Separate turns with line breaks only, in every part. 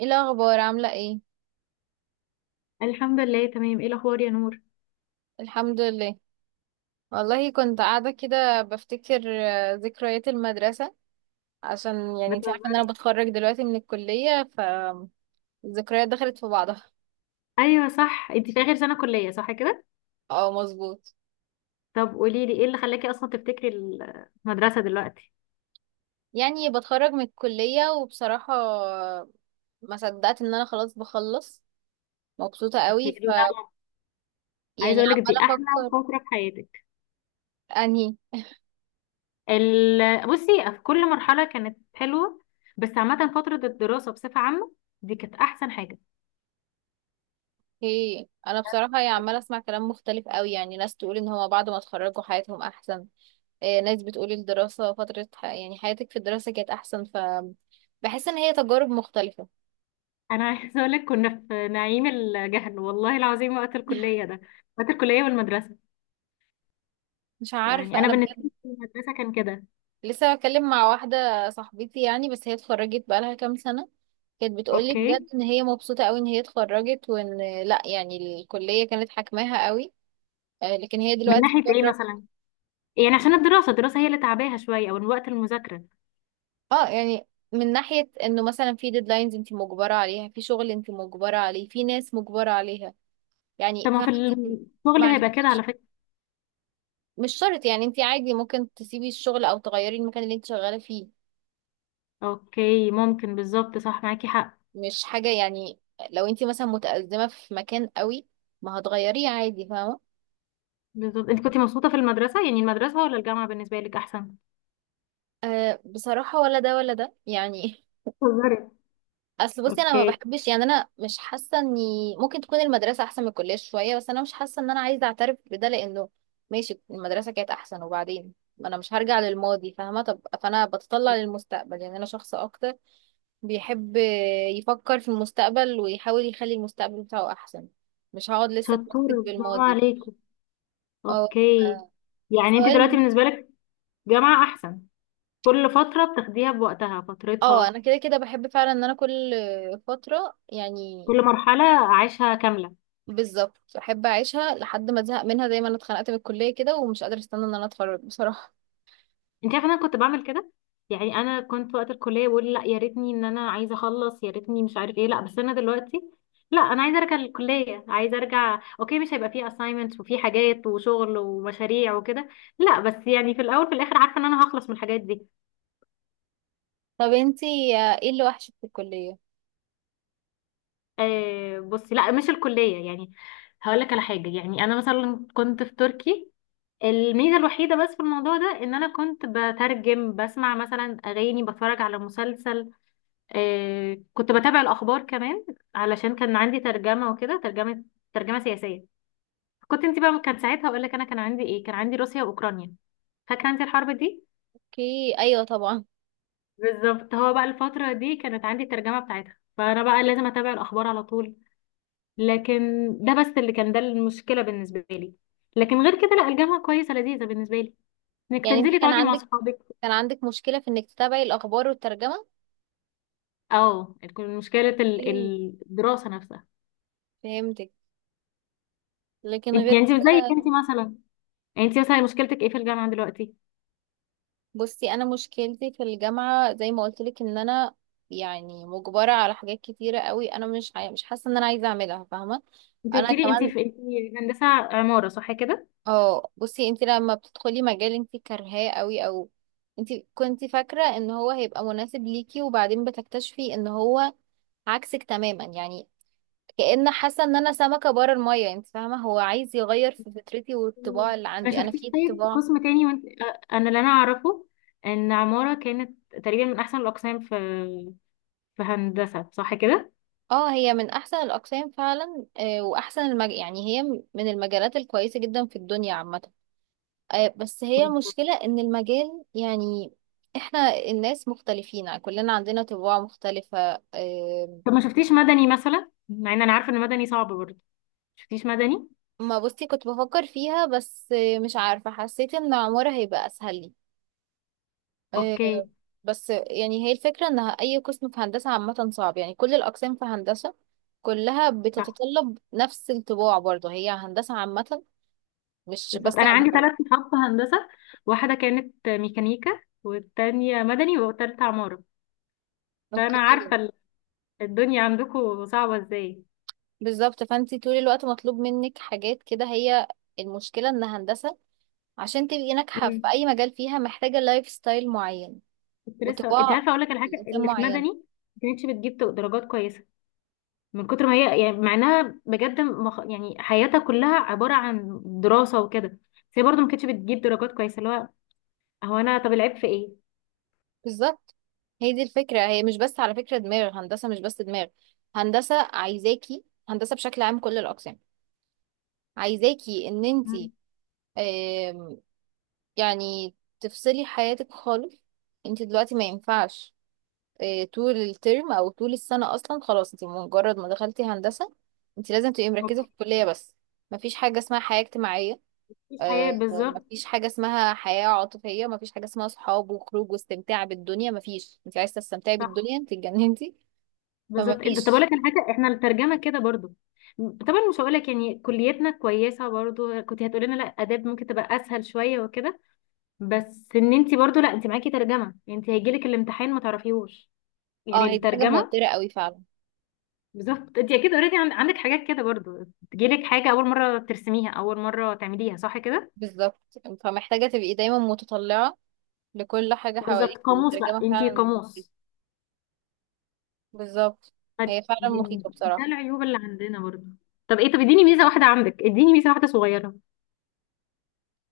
ايه الاخبار عامله ايه؟
الحمد لله، تمام. ايه الاخبار يا نور؟
الحمد لله. والله كنت قاعده كده بفتكر ذكريات المدرسه، عشان يعني انت عارفه ان انا
بتهزري؟
بتخرج دلوقتي من الكليه، فالذكريات دخلت في بعضها.
ايوه صح، انت في اخر سنه كليه صح كده.
اه مظبوط.
طب قولي لي ايه اللي خلاكي اصلا تفتكري المدرسه دلوقتي؟
يعني بتخرج من الكليه وبصراحه ما صدقت ان انا خلاص بخلص، مبسوطه
إيه
قوي.
اللي- عايزه
يعني
اقول لك دي
عماله
احلى
افكر.
فتره في حياتك.
انهي؟
بصي، في كل مرحله كانت حلوه، بس عامه فتره الدراسه بصفه عامه دي كانت احسن حاجه.
ايه، انا بصراحه يعني عماله اسمع كلام مختلف قوي، يعني ناس تقول ان هما بعد ما اتخرجوا حياتهم احسن، ناس بتقول الدراسة فترة يعني حياتك في الدراسة كانت أحسن، ف بحس إن هي تجارب مختلفة.
انا عايزه اقول لك كنا في نعيم الجهل والله العظيم وقت الكليه ده، وقت الكليه والمدرسه.
مش
يعني
عارفة
انا
أنا
بالنسبه
بجد.
لي المدرسه كان كده.
لسه بتكلم مع واحدة صاحبتي يعني، بس هي اتخرجت بقالها كام سنة، كانت بتقولي
اوكي.
بجد إن هي مبسوطة أوي إن هي اتخرجت، وإن، لأ يعني الكلية كانت حاكماها أوي، لكن هي
من
دلوقتي
ناحيه ايه
بره.
مثلا؟ يعني عشان الدراسة هي اللي تعباها شوية او وقت المذاكرة.
اه يعني، من ناحية إنه مثلا في ديدلاينز أنت مجبرة عليها، في شغل أنت مجبرة عليه، في ناس مجبرة عليها،
طب
يعني
ما
فاهمة.
في الشغل
ما
هيبقى كده على
عندكش.
فكرة.
مش شرط يعني، انت عادي ممكن تسيبي الشغل او تغيري المكان اللي انت شغاله فيه،
اوكي ممكن، بالظبط صح، معاكي حق.
مش حاجه يعني. لو انت مثلا متأزمه في مكان قوي، ما هتغيريه عادي، فاهمه.
بالظبط، انت كنت مبسوطة في المدرسة يعني، المدرسة ولا الجامعة بالنسبة لك احسن؟
أه بصراحه، ولا ده ولا ده يعني.
بتهزري؟
اصل بصي، انا ما
اوكي.
بحبش، يعني انا مش حاسه اني ممكن تكون المدرسه احسن من الكليه شويه، بس انا مش حاسه ان انا عايزه اعترف بده، لانه ماشي المدرسه كانت احسن، وبعدين ما انا مش هرجع للماضي، فاهمه؟ طب فانا بتطلع للمستقبل، يعني انا شخص اكتر بيحب يفكر في المستقبل ويحاول يخلي المستقبل بتاعه احسن، مش هقعد لسه اتمسك
شطورة، برافو
بالماضي.
عليكي.
اه. ف-
اوكي. يعني انت
سواء
دلوقتي
الم...
بالنسبة لك جامعة احسن. كل فترة بتاخديها بوقتها
اه،
فترتها.
انا كده كده بحب فعلا ان انا كل فترة يعني،
كل مرحلة عايشها كاملة.
بالظبط احب اعيشها لحد ما ازهق منها، زي ما انا اتخنقت من الكلية كده، ومش قادرة استنى ان انا اتخرج بصراحة.
انت عارفه انا كنت بعمل كده. يعني انا كنت وقت الكليه بقول لا، يا ريتني ان انا عايزه اخلص، يا ريتني مش عارف ايه، لا بس انا دلوقتي لا، انا عايزه ارجع للكليه، عايزه ارجع. اوكي، مش هيبقى فيه assignments وفي حاجات وشغل ومشاريع وكده، لا بس يعني في الاول في الاخر عارفه ان انا هخلص من الحاجات دي.
طب انتي، ايه اللي وحشك في الكلية؟
آه بصي، لا مش الكليه يعني. هقول لك على حاجه، يعني انا مثلا كنت في تركي. الميزه الوحيده بس في الموضوع ده ان انا كنت بترجم، بسمع مثلا اغاني، بتفرج على مسلسل، آه كنت بتابع الأخبار كمان، علشان كان عندي ترجمة وكده. ترجمة، ترجمة سياسية. كنت انت بقى، كان ساعتها أقول لك، أنا كان عندي إيه؟ كان عندي روسيا وأوكرانيا. فاكرة انت الحرب دي؟
اوكي، ايوه طبعا.
بالظبط، هو بقى الفترة دي كانت عندي الترجمة بتاعتها، فأنا بقى لازم أتابع الأخبار على طول. لكن ده بس اللي كان، ده المشكلة بالنسبة لي. لكن غير كده لا، الجامعة كويسة، لذيذة بالنسبة لي، انك
يعني انتي
تنزلي
كان
تقعدي مع
عندك،
صحابك.
كان عندك مشكلة في انك تتابعي الاخبار والترجمة؟
اه، تكون مشكلة
اوكي،
الدراسة نفسها.
فهمتك. لكن
انت
غير
يعني انت زيك،
كده،
انت مثلا، انت مثلا مشكلتك ايه في الجامعة دلوقتي؟
بصي انا مشكلتي في الجامعه زي ما قلت لك، ان انا يعني مجبره على حاجات كتيره قوي، انا مش حاسه ان انا عايزه اعملها، فاهمه.
انت
انا
قلت لي انت
كمان.
في، انت هندسه عماره صح كده.
اه بصي، انت لما بتدخلي مجال انت كارهاه قوي، او انت كنت فاكره ان هو هيبقى مناسب ليكي، وبعدين بتكتشفي ان هو عكسك تماما يعني، كأن حاسه ان انا سمكه بره الميه، انت فاهمه؟ هو عايز يغير في فطرتي
مم.
والطباع اللي
ما
عندي، انا
شفتيش
في
طيب
طباع.
قسم تاني؟ وانت انا اللي انا اعرفه ان عماره كانت تقريبا من احسن الاقسام في هندسه صح كده.
اه، هي من احسن الاقسام فعلا، يعني هي من المجالات الكويسه جدا في الدنيا عامه، بس هي
مم.
المشكله ان المجال يعني، احنا الناس مختلفين كلنا، عندنا طباع مختلفه،
طب ما شفتيش مدني مثلا؟ مع ان انا عارفه ان مدني صعب برضه، ما شفتيش مدني؟
ما بصي كنت بفكر فيها، بس مش عارفه، حسيت ان عمارة هيبقى اسهل لي، آه،
اوكي،
بس يعني هي الفكره ان اي قسم في هندسه عامه صعب، يعني كل الاقسام في هندسه كلها
صح.
بتتطلب نفس الطباع، برضه هي هندسه عامه، مش
بالظبط،
بس
انا عندي
عمارة.
ثلاث صحاب في هندسه، واحده كانت ميكانيكا، والتانية مدني، والتالتة عماره. فانا
اوكي.
عارفه الدنيا عندكم صعبه ازاي.
بالظبط، فانت طول الوقت مطلوب منك حاجات كده، هي المشكله ان هندسه عشان تبقي ناجحه في
مم.
اي مجال فيها محتاجه لايف ستايل معين
كنت لسه، انت
وطباع
عارفه، اقول لك الحاجه
الانسان
اللي في
معين.
مدني ما كانتش بتجيب درجات كويسه، من كتر ما هي يعني، مع انها بجد يعني حياتها كلها عباره عن دراسه وكده، بس هي برضه ما كانتش بتجيب درجات كويسه. اللي هو، هو انا طب العيب في ايه؟
بالظبط، هي دي الفكره، هي مش بس على فكره دماغ هندسه، مش بس دماغ هندسه عايزاكي، هندسه بشكل عام كل الاقسام عايزاكي ان انت
مم.
يعني تفصلي حياتك خالص، انت دلوقتي ما ينفعش طول الترم او طول السنه اصلا، خلاص انت مجرد ما دخلتي هندسه، انت لازم تبقي مركزه
اوكي.
في الكليه بس، مفيش حاجه اسمها حياه اجتماعيه،
مفيش حياه، بالظبط.
مفيش حاجه اسمها حياه عاطفيه، مفيش حاجه اسمها صحاب وخروج واستمتاع بالدنيا، مفيش. انت عايزه تستمتعي
صح.
بالدنيا؟ انت اتجننتي.
بالظبط، انت طب اقول
فمفيش.
لك الحاجه، احنا الترجمه كده برضه. طبعا مش هقول لك يعني كليتنا كويسه برضه، كنت هتقولي لنا لا اداب ممكن تبقى اسهل شويه وكده، بس ان انت برضه لا، انت معاكي ترجمه يعني، انت هيجيلك الامتحان ما تعرفيهوش،
اه
يعني
هي دي حاجه
الترجمه.
موتره قوي فعلا.
بالظبط، انت اكيد اوريدي عندك حاجات كده برضو، تجيلك حاجه اول مره ترسميها، اول مره تعمليها صح كده.
بالظبط، فمحتاجه تبقي دايما متطلعه لكل حاجه
بالظبط،
حواليك،
قاموس بقى،
والترجمه
انت
فعلا مخيفه.
قاموس.
بالظبط،
فد-
هي فعلا
دي-
مخيفه
ده
بصراحه.
العيوب اللي عندنا برضو. طب ايه، طب اديني ميزه واحده عندك، اديني ميزه واحده صغيره.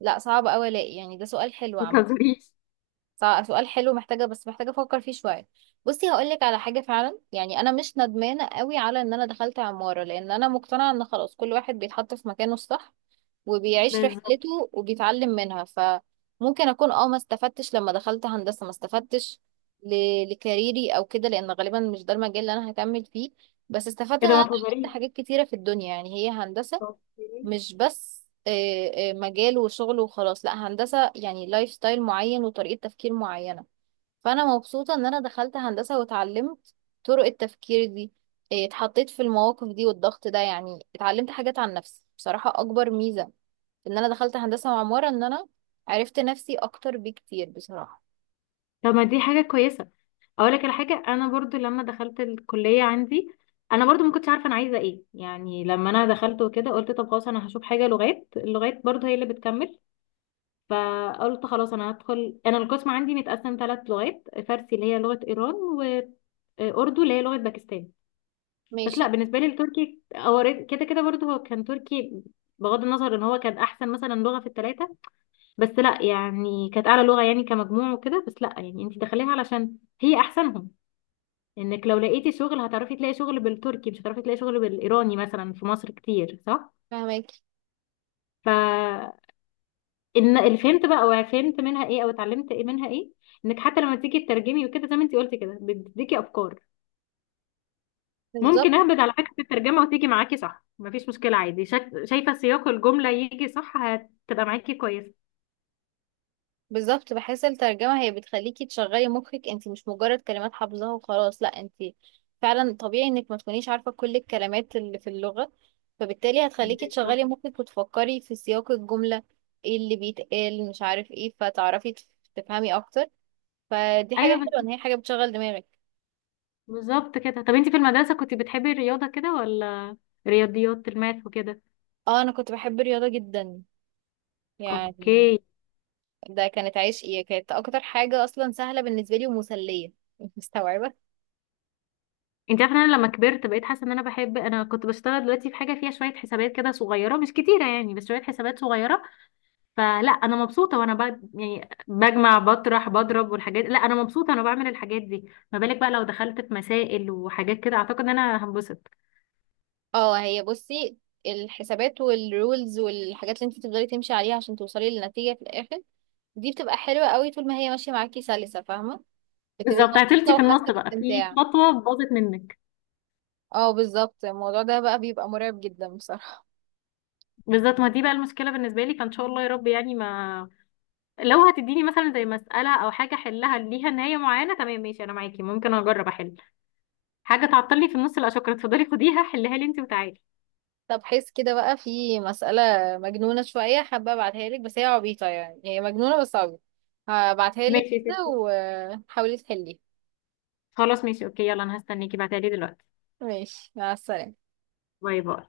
لا صعب قوي الاقي، يعني ده سؤال حلو
ما
عامه.
تهزريش.
سؤال حلو، محتاجة، بس محتاجة افكر فيه شوية. بصي هقولك على حاجة فعلا، يعني انا مش ندمانة قوي على ان انا دخلت عمارة، لان انا مقتنعة ان خلاص كل واحد بيتحط في مكانه الصح وبيعيش
بالظبط
رحلته وبيتعلم منها، فممكن اكون اه ما استفدتش لما دخلت هندسة، ما استفدتش لكاريري او كده، لان غالبا مش ده المجال اللي انا هكمل فيه، بس استفدت ان
كده،
انا
ما
اتعلمت
تهزريش.
حاجات كتيرة في الدنيا، يعني هي هندسة
طب
مش بس مجال وشغل وخلاص، لا هندسة يعني لايف ستايل معين وطريقة تفكير معينة، فانا مبسوطه ان انا دخلت هندسه واتعلمت طرق التفكير دي، إيه، اتحطيت في المواقف دي والضغط ده، يعني اتعلمت حاجات عن نفسي بصراحه، اكبر ميزه في ان انا دخلت هندسه وعماره ان انا عرفت نفسي اكتر بكتير بصراحه.
طب. ما دي حاجه كويسه. اقول لك على حاجه، انا برضو لما دخلت الكليه عندي، انا برضو ما كنتش عارفه انا عايزه ايه، يعني لما انا دخلت وكده قلت طب خلاص انا هشوف حاجه لغات، اللغات برضو هي اللي بتكمل. فقلت خلاص انا هدخل، انا القسم عندي متقسم ثلاث لغات، فارسي اللي هي لغة ايران، واردو اللي هي لغة باكستان. بس
ماشي.
لا، بالنسبة لي التركي هو كده كده برضه هو كان تركي، بغض النظر ان هو كان احسن مثلا لغة في الثلاثة، بس لا يعني كانت اعلى لغة يعني كمجموع وكده، بس لا يعني انت داخليها علشان هي احسنهم، انك لو لقيتي شغل هتعرفي تلاقي شغل بالتركي، مش هتعرفي تلاقي شغل بالايراني مثلا في مصر كتير صح.
فهمك.
ف ان اللي فهمت بقى، او فهمت منها ايه، او اتعلمت ايه منها ايه، انك حتى لما تيجي تترجمي وكده زي ما انت قلتي كده، بتديكي افكار.
بالظبط.
ممكن اهبد على فكره الترجمه وتيجي معاكي صح، مفيش مشكله عادي، شايفه سياق الجمله يجي صح، هتبقى معاكي كويسه.
بالظبط، بحس الترجمة هي بتخليكي تشغلي مخك، انت مش مجرد كلمات حافظاها وخلاص، لا انت فعلا طبيعي انك ما تكونيش عارفة كل الكلمات اللي في اللغة، فبالتالي هتخليكي
بالظبط.
تشغلي مخك وتفكري في سياق الجملة، ايه اللي بيتقال مش عارف ايه، فتعرفي تفهمي اكتر، فدي حاجة
ايوه
حلوة ان
بالظبط.
هي حاجة بتشغل دماغك.
بالظبط كده. طب انت في المدرسه كنت بتحبي الرياضه كده ولا؟ رياضيات، الماث وكده.
اه انا كنت بحب الرياضة جدا يعني،
اوكي.
ده كانت عشقي، كانت اكتر حاجة اصلا سهلة بالنسبة لي ومسلية، مستوعبة.
انت عارفه إن انا لما كبرت بقيت حاسه ان انا بحب، انا كنت بشتغل دلوقتي في حاجه فيها شويه حسابات كده صغيره مش كتيره يعني، بس شويه حسابات صغيره، فلا انا مبسوطه، وانا يعني بجمع بطرح بضرب والحاجات، لا انا مبسوطه انا بعمل الحاجات دي. ما بالك بقى لو دخلت في مسائل وحاجات كده؟ اعتقد ان انا هنبسط.
اه هي بصي، الحسابات والرولز والحاجات اللي انت تفضلي تمشي عليها عشان توصلي للنتيجة في الآخر، دي بتبقى حلوة قوي طول ما هي ماشية معاكي سلسة، فاهمة؟ بتبقي
بالظبط، عطلتي
مبسوطة
في النص
وحاسة
بقى في
باستمتاع.
خطوه باظت منك.
اه بالظبط، الموضوع ده بقى بيبقى مرعب جدا بصراحة.
بالظبط، ما دي بقى المشكله بالنسبه لي، فان شاء الله يا رب يعني ما. لو هتديني مثلا زي مساله او حاجه احلها ليها نهايه معينه، تمام ماشي انا معاكي ممكن اجرب احل، حاجه تعطلني في النص لا شكرا، اتفضلي خديها حلها لي انت وتعالي.
طب حس كده بقى، في مسألة مجنونة شوية حابة ابعتها لك، بس هي عبيطة يعني، هي مجنونة بس عبيطة، هبعتها لك
ماشي يا
كده
ستي.
وحاولي تحليها.
خلاص ماشي اوكي، يلا انا هستنيكي، بعتها لي دلوقتي.
ماشي، مع السلامة.
باي باي.